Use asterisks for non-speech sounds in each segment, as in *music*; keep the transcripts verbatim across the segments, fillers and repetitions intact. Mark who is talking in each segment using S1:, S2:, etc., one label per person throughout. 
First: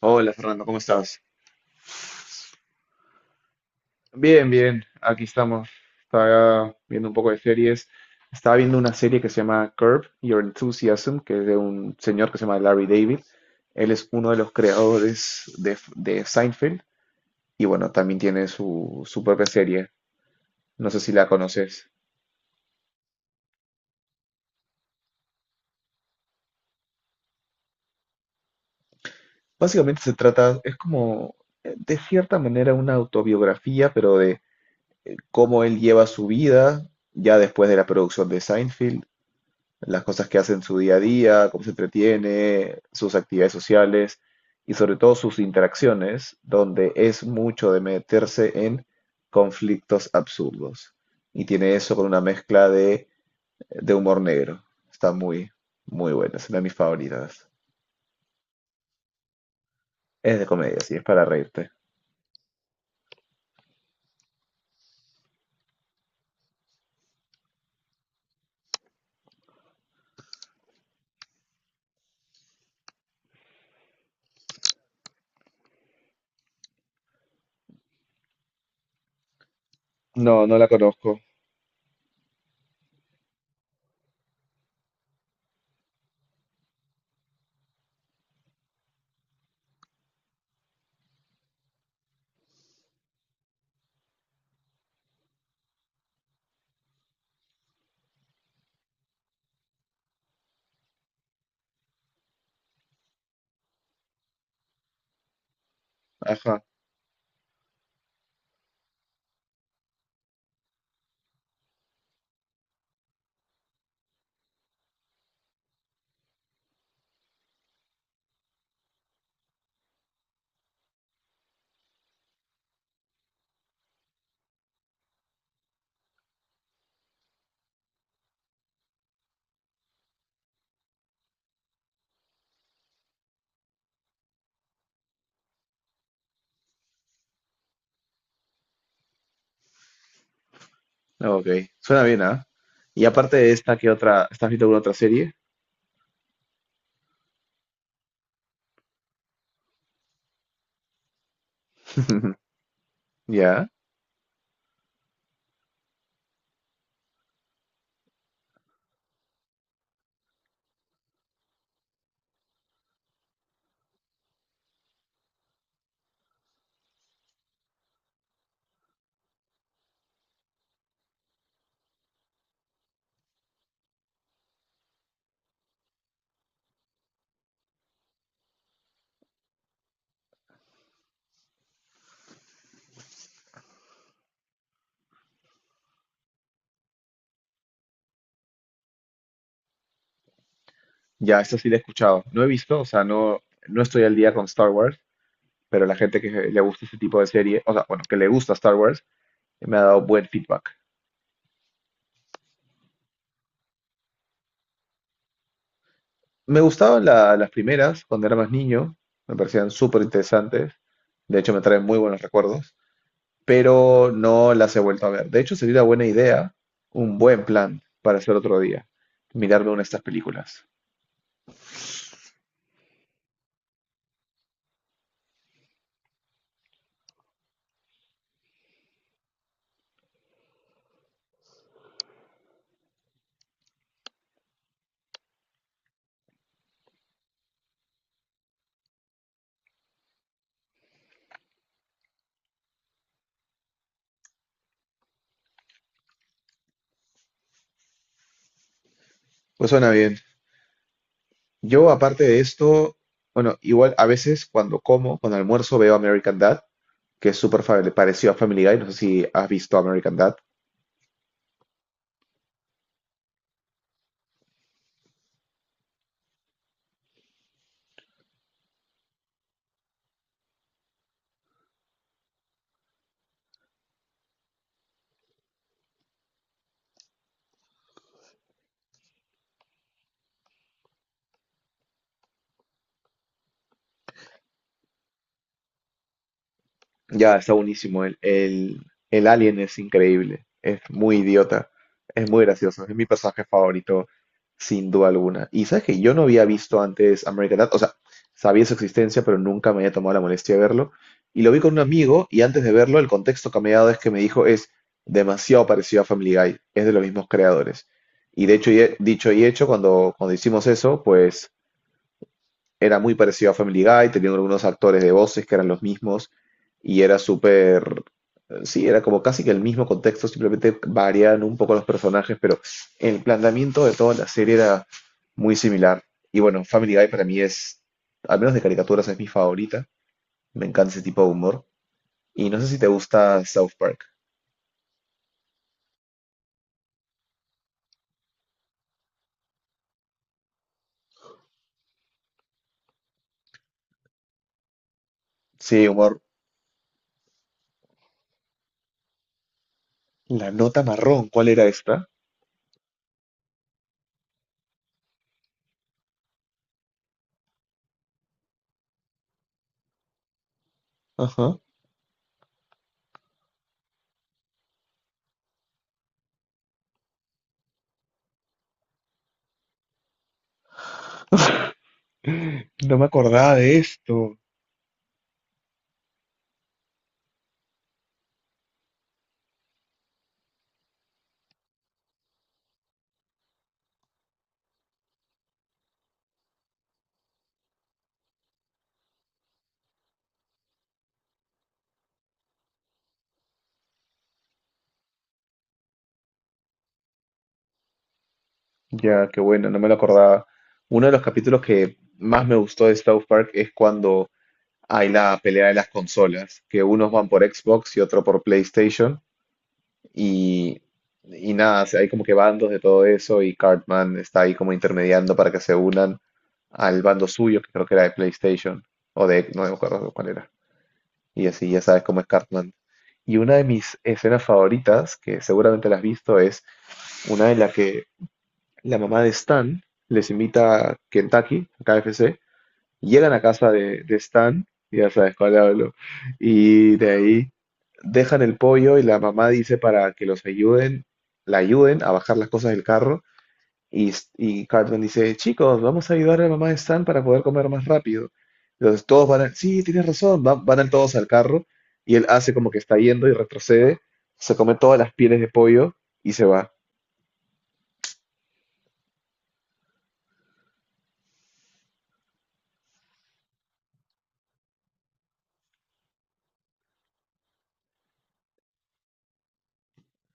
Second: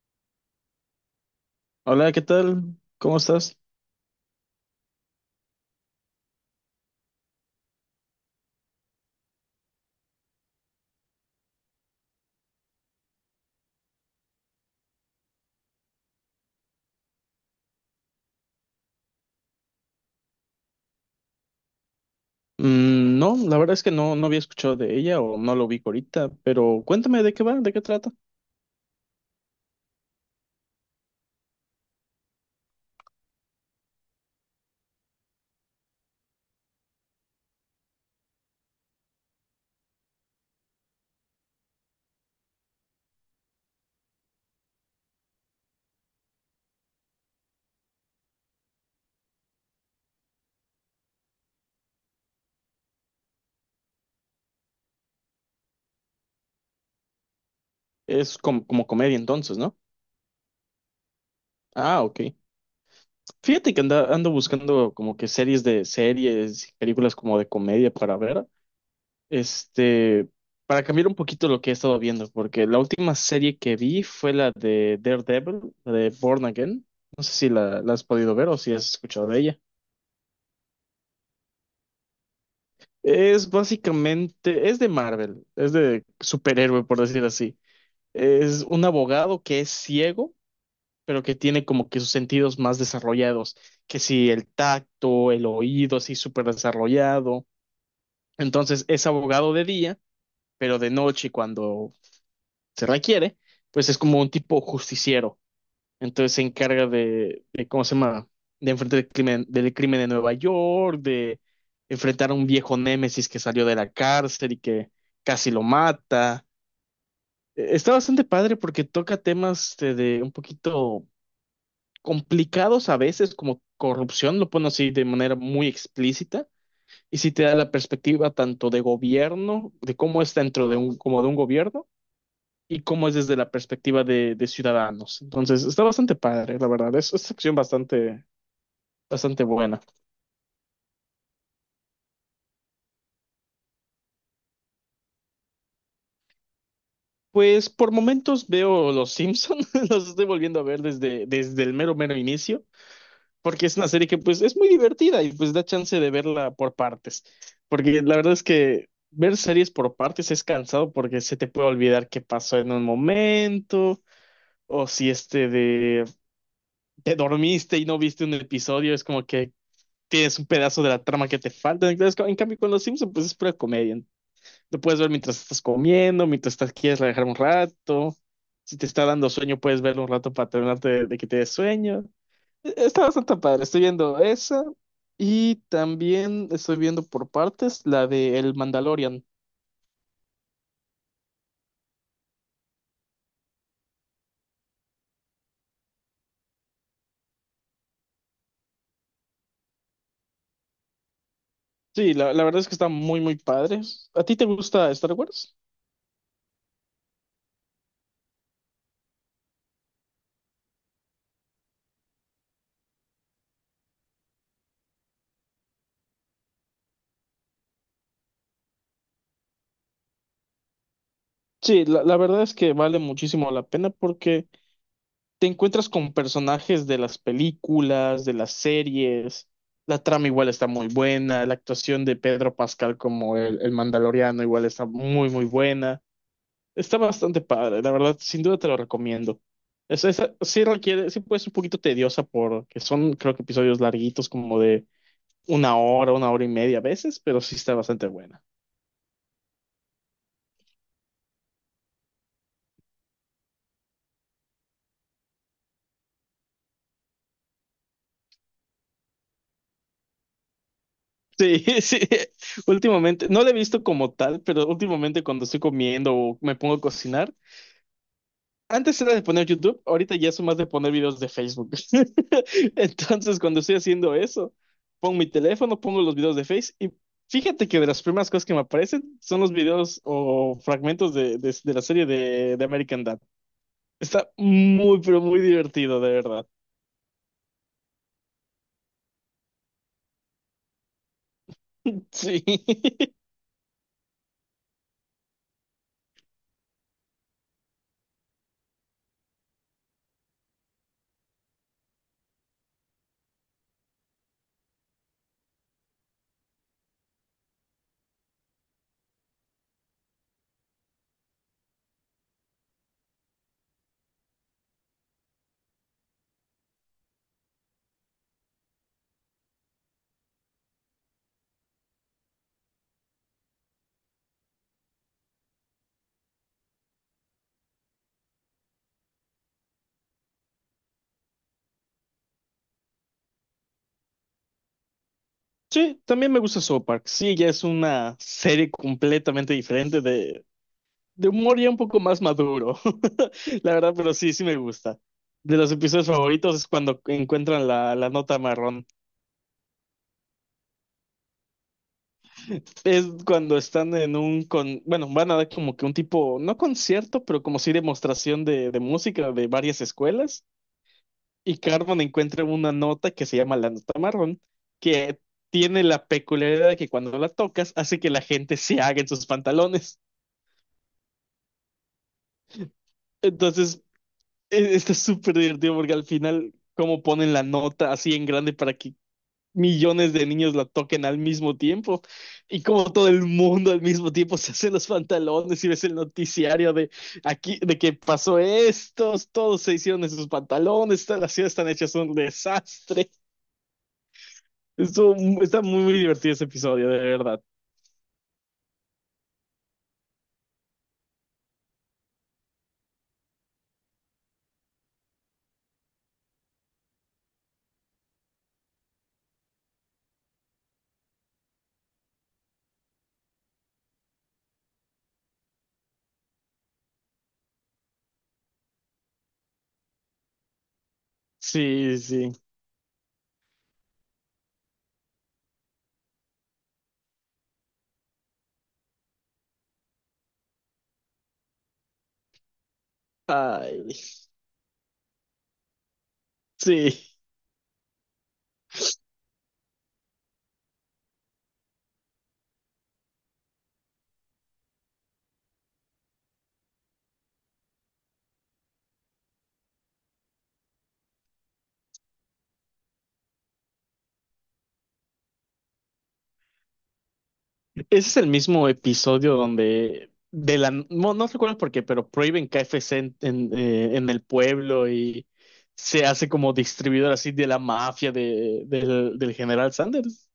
S1: Hola Fernando, ¿cómo estás?
S2: Hola, ¿qué tal? ¿Cómo estás?
S1: Bien, bien, aquí estamos. Estaba viendo un poco de series. Estaba viendo una serie que se llama Curb Your Enthusiasm, que es de un señor que se llama Larry David. Él es uno de los creadores de, de Seinfeld y bueno, también tiene su, su propia serie. No sé si la conoces.
S2: Mm, no, la verdad es que no, no había escuchado de ella o no lo ubico ahorita, pero cuéntame de qué va, de qué trata.
S1: Básicamente se trata, es como, eh, de cierta manera, una autobiografía, pero de cómo él lleva su vida ya después de la producción de Seinfeld, las cosas que hace en su día a día, cómo se entretiene, sus actividades sociales y sobre todo sus interacciones, donde es mucho de meterse en conflictos absurdos. Y tiene eso con una mezcla de, de humor negro. Está muy, muy buena, es una de mis favoritas.
S2: Es como, como comedia entonces, ¿no?
S1: Es de comedia, sí, es para reírte.
S2: Ah, ok. Fíjate que anda- ando buscando como que series de series, películas como de comedia para ver, este, para cambiar un poquito lo que he estado viendo, porque la última serie que vi fue la de Daredevil, la de Born Again. No sé si la, la has podido ver o si has escuchado de ella.
S1: No, no la conozco.
S2: Es básicamente, es de Marvel, es de superhéroe, por decir así. Es un abogado que es ciego, pero que tiene como que sus sentidos más desarrollados, que si el tacto, el oído, así súper desarrollado. Entonces es abogado de día, pero de noche cuando se requiere, pues es como un tipo justiciero entonces se
S1: Ajá.
S2: encarga de, de, ¿cómo se llama? De enfrentar el crimen, del crimen de Nueva York, de enfrentar a un viejo némesis que salió de la cárcel y que casi lo mata. Eh, Está bastante padre porque toca temas de, de un poquito complicados a veces, como corrupción, lo pone así de manera muy explícita. Y sí te da la perspectiva tanto de gobierno, de cómo es dentro de un, como de un gobierno, y cómo es desde la perspectiva de, de ciudadanos. Entonces, está bastante padre, la verdad. Es, es acción bastante, bastante buena.
S1: Ok, suena bien, ¿ah? Y aparte de esta, ¿qué otra? ¿Estás viendo alguna otra serie?
S2: Pues por momentos veo Los Simpson, *laughs* los estoy volviendo a ver desde, desde el mero mero
S1: *laughs*
S2: inicio, porque
S1: Ya.
S2: es una serie que pues es muy divertida y pues da chance de verla por partes, porque la verdad es que ver series por partes es cansado porque se te puede olvidar qué pasó en un momento, o si este de te dormiste y no viste un episodio, es como que tienes un pedazo de la trama que te falta. Entonces, en cambio con Los Simpson pues es pura comedia, lo puedes ver mientras estás comiendo, mientras estás, quieres relajar un rato. Si te está dando sueño, puedes verlo un rato para terminarte de, de que te dé sueño. E- Está bastante padre. Estoy viendo esa y también estoy viendo por partes la de El Mandalorian.
S1: Ya, esta sí la he escuchado. No he visto, o sea, no, no estoy al día con Star Wars, pero la gente que le gusta este tipo de serie, o sea, bueno, que le gusta Star Wars, me ha dado buen feedback.
S2: Sí, la, la verdad es que está muy, muy padre. ¿A ti te gusta Star Wars?
S1: Me gustaban la- las primeras cuando era más niño, me parecían súper interesantes, de hecho me traen muy buenos recuerdos, pero no las he vuelto a ver. De hecho, sería una buena idea, un buen plan para hacer otro día, mirarme una de estas películas.
S2: Sí, la, la verdad es que vale muchísimo la pena porque te encuentras con personajes de las películas, de las series. La trama igual está muy buena, la actuación de Pedro Pascal como el, el Mandaloriano igual está muy, muy buena. Está bastante padre, la verdad, sin duda te lo recomiendo. Es, es- sí requiere, sí puede ser un poquito tediosa porque son, creo que episodios larguitos como de una hora, una hora y media a veces, pero sí está bastante buena.
S1: Pues suena bien. Yo, aparte de esto, bueno, igual a veces cuando como, cuando almuerzo veo American Dad, que es súper fa- parecido a Family Guy. No sé si has visto American Dad.
S2: Sí, *laughs* sí, últimamente, no la he visto como tal, pero últimamente cuando estoy comiendo o me pongo a cocinar, antes era de poner YouTube, ahorita ya son más de poner videos de Facebook. *laughs* Entonces, cuando estoy haciendo eso, pongo mi teléfono, pongo los videos de Face y fíjate que de las primeras cosas que me aparecen son los videos o fragmentos de, de- de la serie de, de American Dad. Está muy, pero muy divertido, de verdad.
S1: Ya, está buenísimo. El, el, el alien es increíble. Es muy idiota. Es
S2: Sí.
S1: muy gracioso. Es mi
S2: *laughs*
S1: personaje favorito, sin duda alguna. Y sabes que yo no había visto antes American Dad. O sea, sabía su existencia, pero nunca me había tomado la molestia de verlo. Y lo vi con un amigo y antes de verlo, el contexto que me ha dado es que me dijo, es demasiado parecido a Family Guy. Es de los mismos creadores. Y de hecho, y he- dicho y hecho, cuando, cuando hicimos eso, pues era muy parecido a Family Guy, teniendo algunos actores de voces que eran los mismos y era súper, sí, era como casi que el mismo contexto, simplemente variaban un poco los personajes, pero el planteamiento de toda la serie era muy similar. Y bueno, Family Guy para mí es, al menos de caricaturas, es mi favorita. Me encanta ese tipo de humor. Y no sé si te gusta South Park.
S2: Sí, también me gusta South Park. Sí, ya es una serie completamente diferente de, de humor ya un poco más maduro, *laughs* la verdad, pero sí, sí me gusta. De los
S1: Sí,
S2: episodios
S1: humor.
S2: favoritos es cuando encuentran la, la nota marrón.
S1: La nota marrón, ¿cuál era esta?
S2: Es cuando están en un con, bueno, van a dar como que un tipo, no concierto, pero como sí demostración de, de música de varias escuelas.
S1: Ajá.
S2: Y Carmen encuentra una nota que se llama la nota marrón, que tiene la peculiaridad de que cuando la tocas hace que la gente se haga en sus pantalones.
S1: No me acordaba de
S2: Entonces
S1: esto.
S2: E- está súper divertido porque al final, como ponen la nota así en grande para que millones de niños la toquen al mismo tiempo y como todo el mundo al mismo tiempo se hace los pantalones y ves el noticiario de aquí, de que pasó esto, todos se hicieron en sus pantalones, todas las ciudades están hechas un desastre. Estuvo mu- está muy, muy divertido ese episodio, de verdad.
S1: Ya, qué bueno, no me lo acordaba. Uno de los capítulos que más me gustó de South Park es cuando hay la pelea de las consolas, que unos van por Xbox y otro por PlayStation, y, y nada, o sea, hay como que bandos de todo eso, y Cartman está ahí como intermediando para que se unan al bando suyo, que creo que era de PlayStation, o de, no me acuerdo cuál era, y así ya
S2: Sí,
S1: sabes cómo es
S2: sí.
S1: Cartman. Y una de mis escenas favoritas, que seguramente la has visto, es una en la que la mamá de Stan les invita a Kentucky, a K F C, llegan a casa
S2: Ay,
S1: de, de Stan, ya sabes cuál hablo, y de
S2: sí.
S1: ahí dejan el pollo y la mamá dice para que los ayuden, la ayuden a bajar las cosas del carro y, y Cartman dice, chicos, vamos a ayudar a la mamá de Stan para poder comer más rápido. Entonces todos van, a- sí, tienes razón, van, van todos al carro y él hace como que está yendo y retrocede, se come todas las pieles de pollo y se va.
S2: Ese es el mismo episodio donde de la no, no recuerdo por qué, pero prohíben K F C en, en, eh, en el pueblo y se hace como distribuidor así de la mafia de, del, del general Sanders.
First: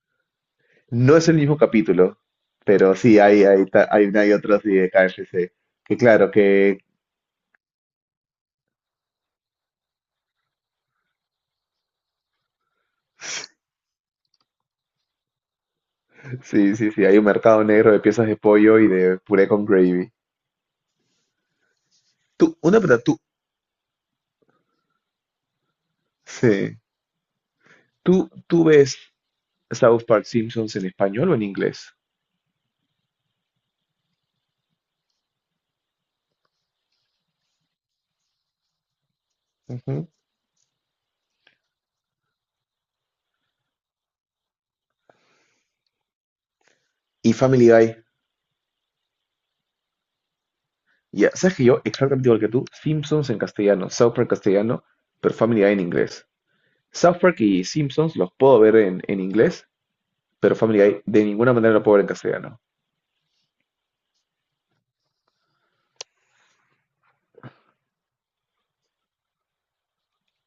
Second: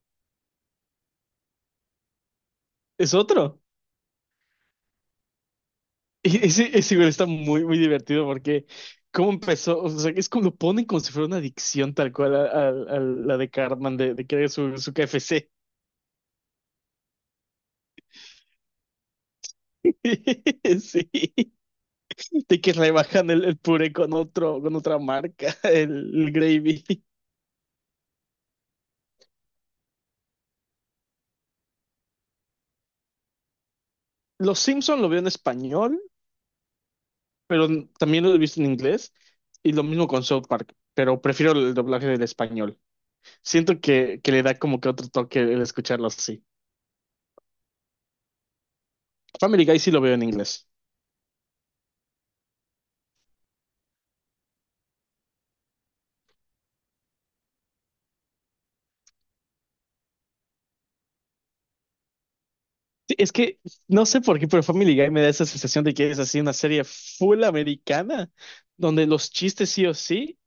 S1: No es el mismo capítulo, pero
S2: Es
S1: sí hay,
S2: otro.
S1: hay, ta- hay una y otra así de K F C. Que claro
S2: Y ese,
S1: que
S2: ese igual está muy, muy divertido porque cómo empezó, o sea, es como lo ponen como si fuera una adicción tal cual a, a- a la de Cartman de, de querer su, su K F C.
S1: sí, sí, sí, hay un mercado negro de piezas de pollo y de puré con gravy.
S2: *laughs* Sí,
S1: Tú,
S2: de que
S1: una pregunta, tú,
S2: rebajan el, el puré con otro, con otra marca, el el
S1: sí.
S2: gravy.
S1: ¿Tú, tú ves South Park, Simpsons en español o en inglés?
S2: Los Simpson lo veo en español, pero también lo he visto en inglés. Y lo mismo
S1: Ujú.
S2: con South Park, pero prefiero el doblaje del español. Siento que, que le da como que otro toque el escucharlo así.
S1: Y Family Guy.
S2: Family Guy sí lo veo en inglés.
S1: Ya, sabes que yo, exactamente igual que tú, Simpsons en castellano, South Park castellano, pero Family Guy en inglés. South Park y Simpsons los puedo ver en, en inglés, pero Family Guy de ninguna manera lo puedo ver en castellano.
S2: Sí, es que no sé por qué, pero Family Guy me da esa sensación de que es así una serie full americana, donde los chistes sí o sí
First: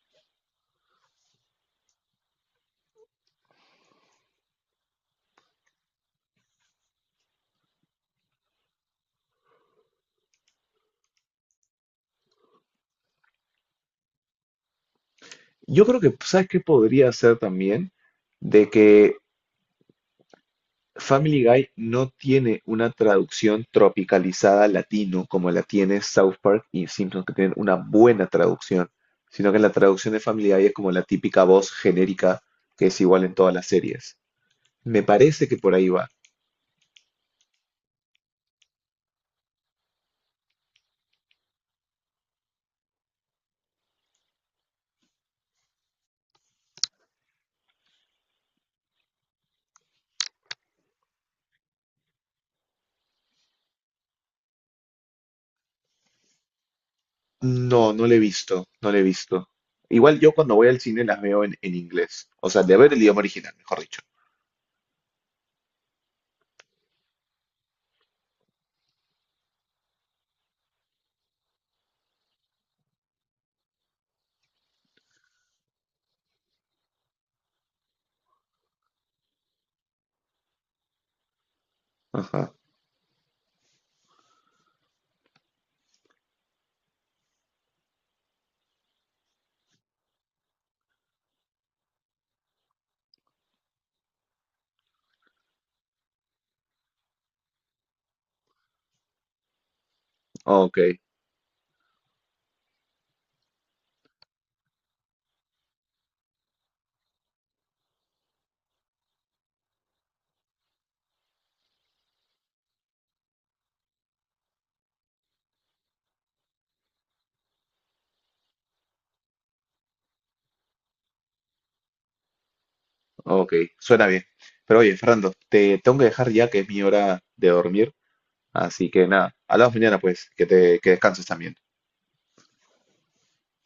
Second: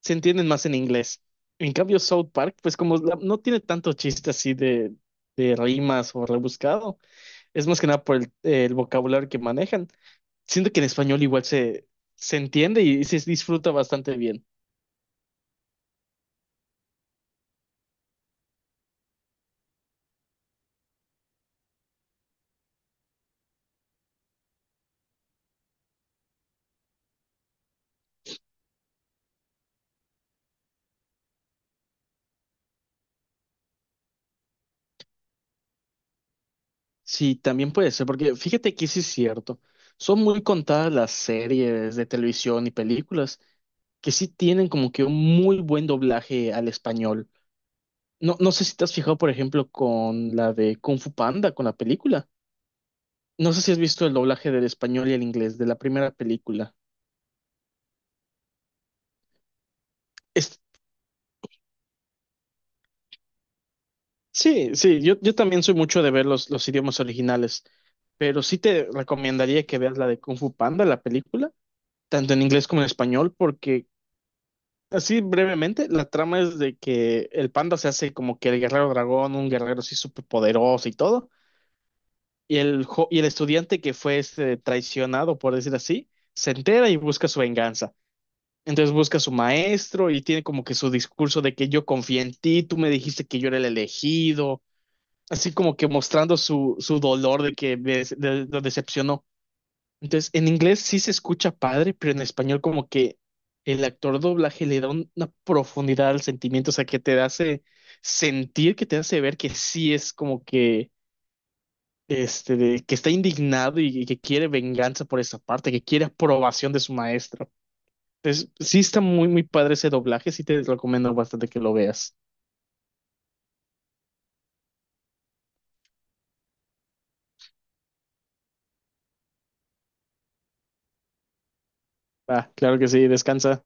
S2: se entienden más en inglés. En cambio, South Park, pues como la- no tiene tanto chiste así de, de rimas o rebuscado, es más que nada por el, el vocabulario que manejan. Siento que en español igual se, se entiende y se disfruta bastante bien.
S1: Yo creo que, pues, ¿sabes qué podría ser también? De que Family Guy no tiene una traducción tropicalizada al latino como la tiene South Park y Simpsons, que tienen una buena traducción, sino que la traducción de Family Guy es como la típica voz genérica que es igual en todas las series. Me parece que por ahí va.
S2: Sí, también puede ser, porque fíjate que sí es cierto. Son muy contadas las series de televisión y películas que sí tienen como que un muy buen doblaje al español. No, no sé si te has fijado, por ejemplo, con la de Kung Fu Panda, con la película. No sé si has visto el doblaje del español y el inglés de la primera película.
S1: No, no le he visto, no le he visto. Igual yo cuando voy al cine las veo en, en inglés, o sea, de ver el idioma original, mejor dicho.
S2: Sí, sí, yo, yo también soy mucho de ver los, los idiomas originales, pero sí te recomendaría que veas la de Kung Fu Panda, la película, tanto en inglés como en español, porque así brevemente, la trama es de que el panda se hace como que el guerrero dragón, un guerrero así súper poderoso y todo,
S1: Ajá,
S2: y el, jo- y el estudiante que fue este, traicionado, por decir así, se entera y busca su venganza. Entonces busca a su maestro y tiene como que su discurso de que yo confié en ti, tú me dijiste que yo era el elegido así como que mostrando su, su dolor de que des- de- lo decepcionó. Entonces, en
S1: ok.
S2: inglés sí se escucha padre, pero en español como que el actor doblaje le da un- una profundidad al sentimiento, o sea, que te hace sentir, que te hace ver que sí es como que, este, de- que está indignado y, y que quiere venganza por esa parte, que quiere aprobación de su maestro. Entonces, sí está muy, muy padre ese doblaje, sí te recomiendo bastante que lo veas.
S1: Ok, suena bien. Pero oye, Fernando, te tengo que dejar ya que es mi hora de dormir. Así que nada, hablamos mañana pues, que te que descanses también.
S2: Ah, claro que sí, descansa.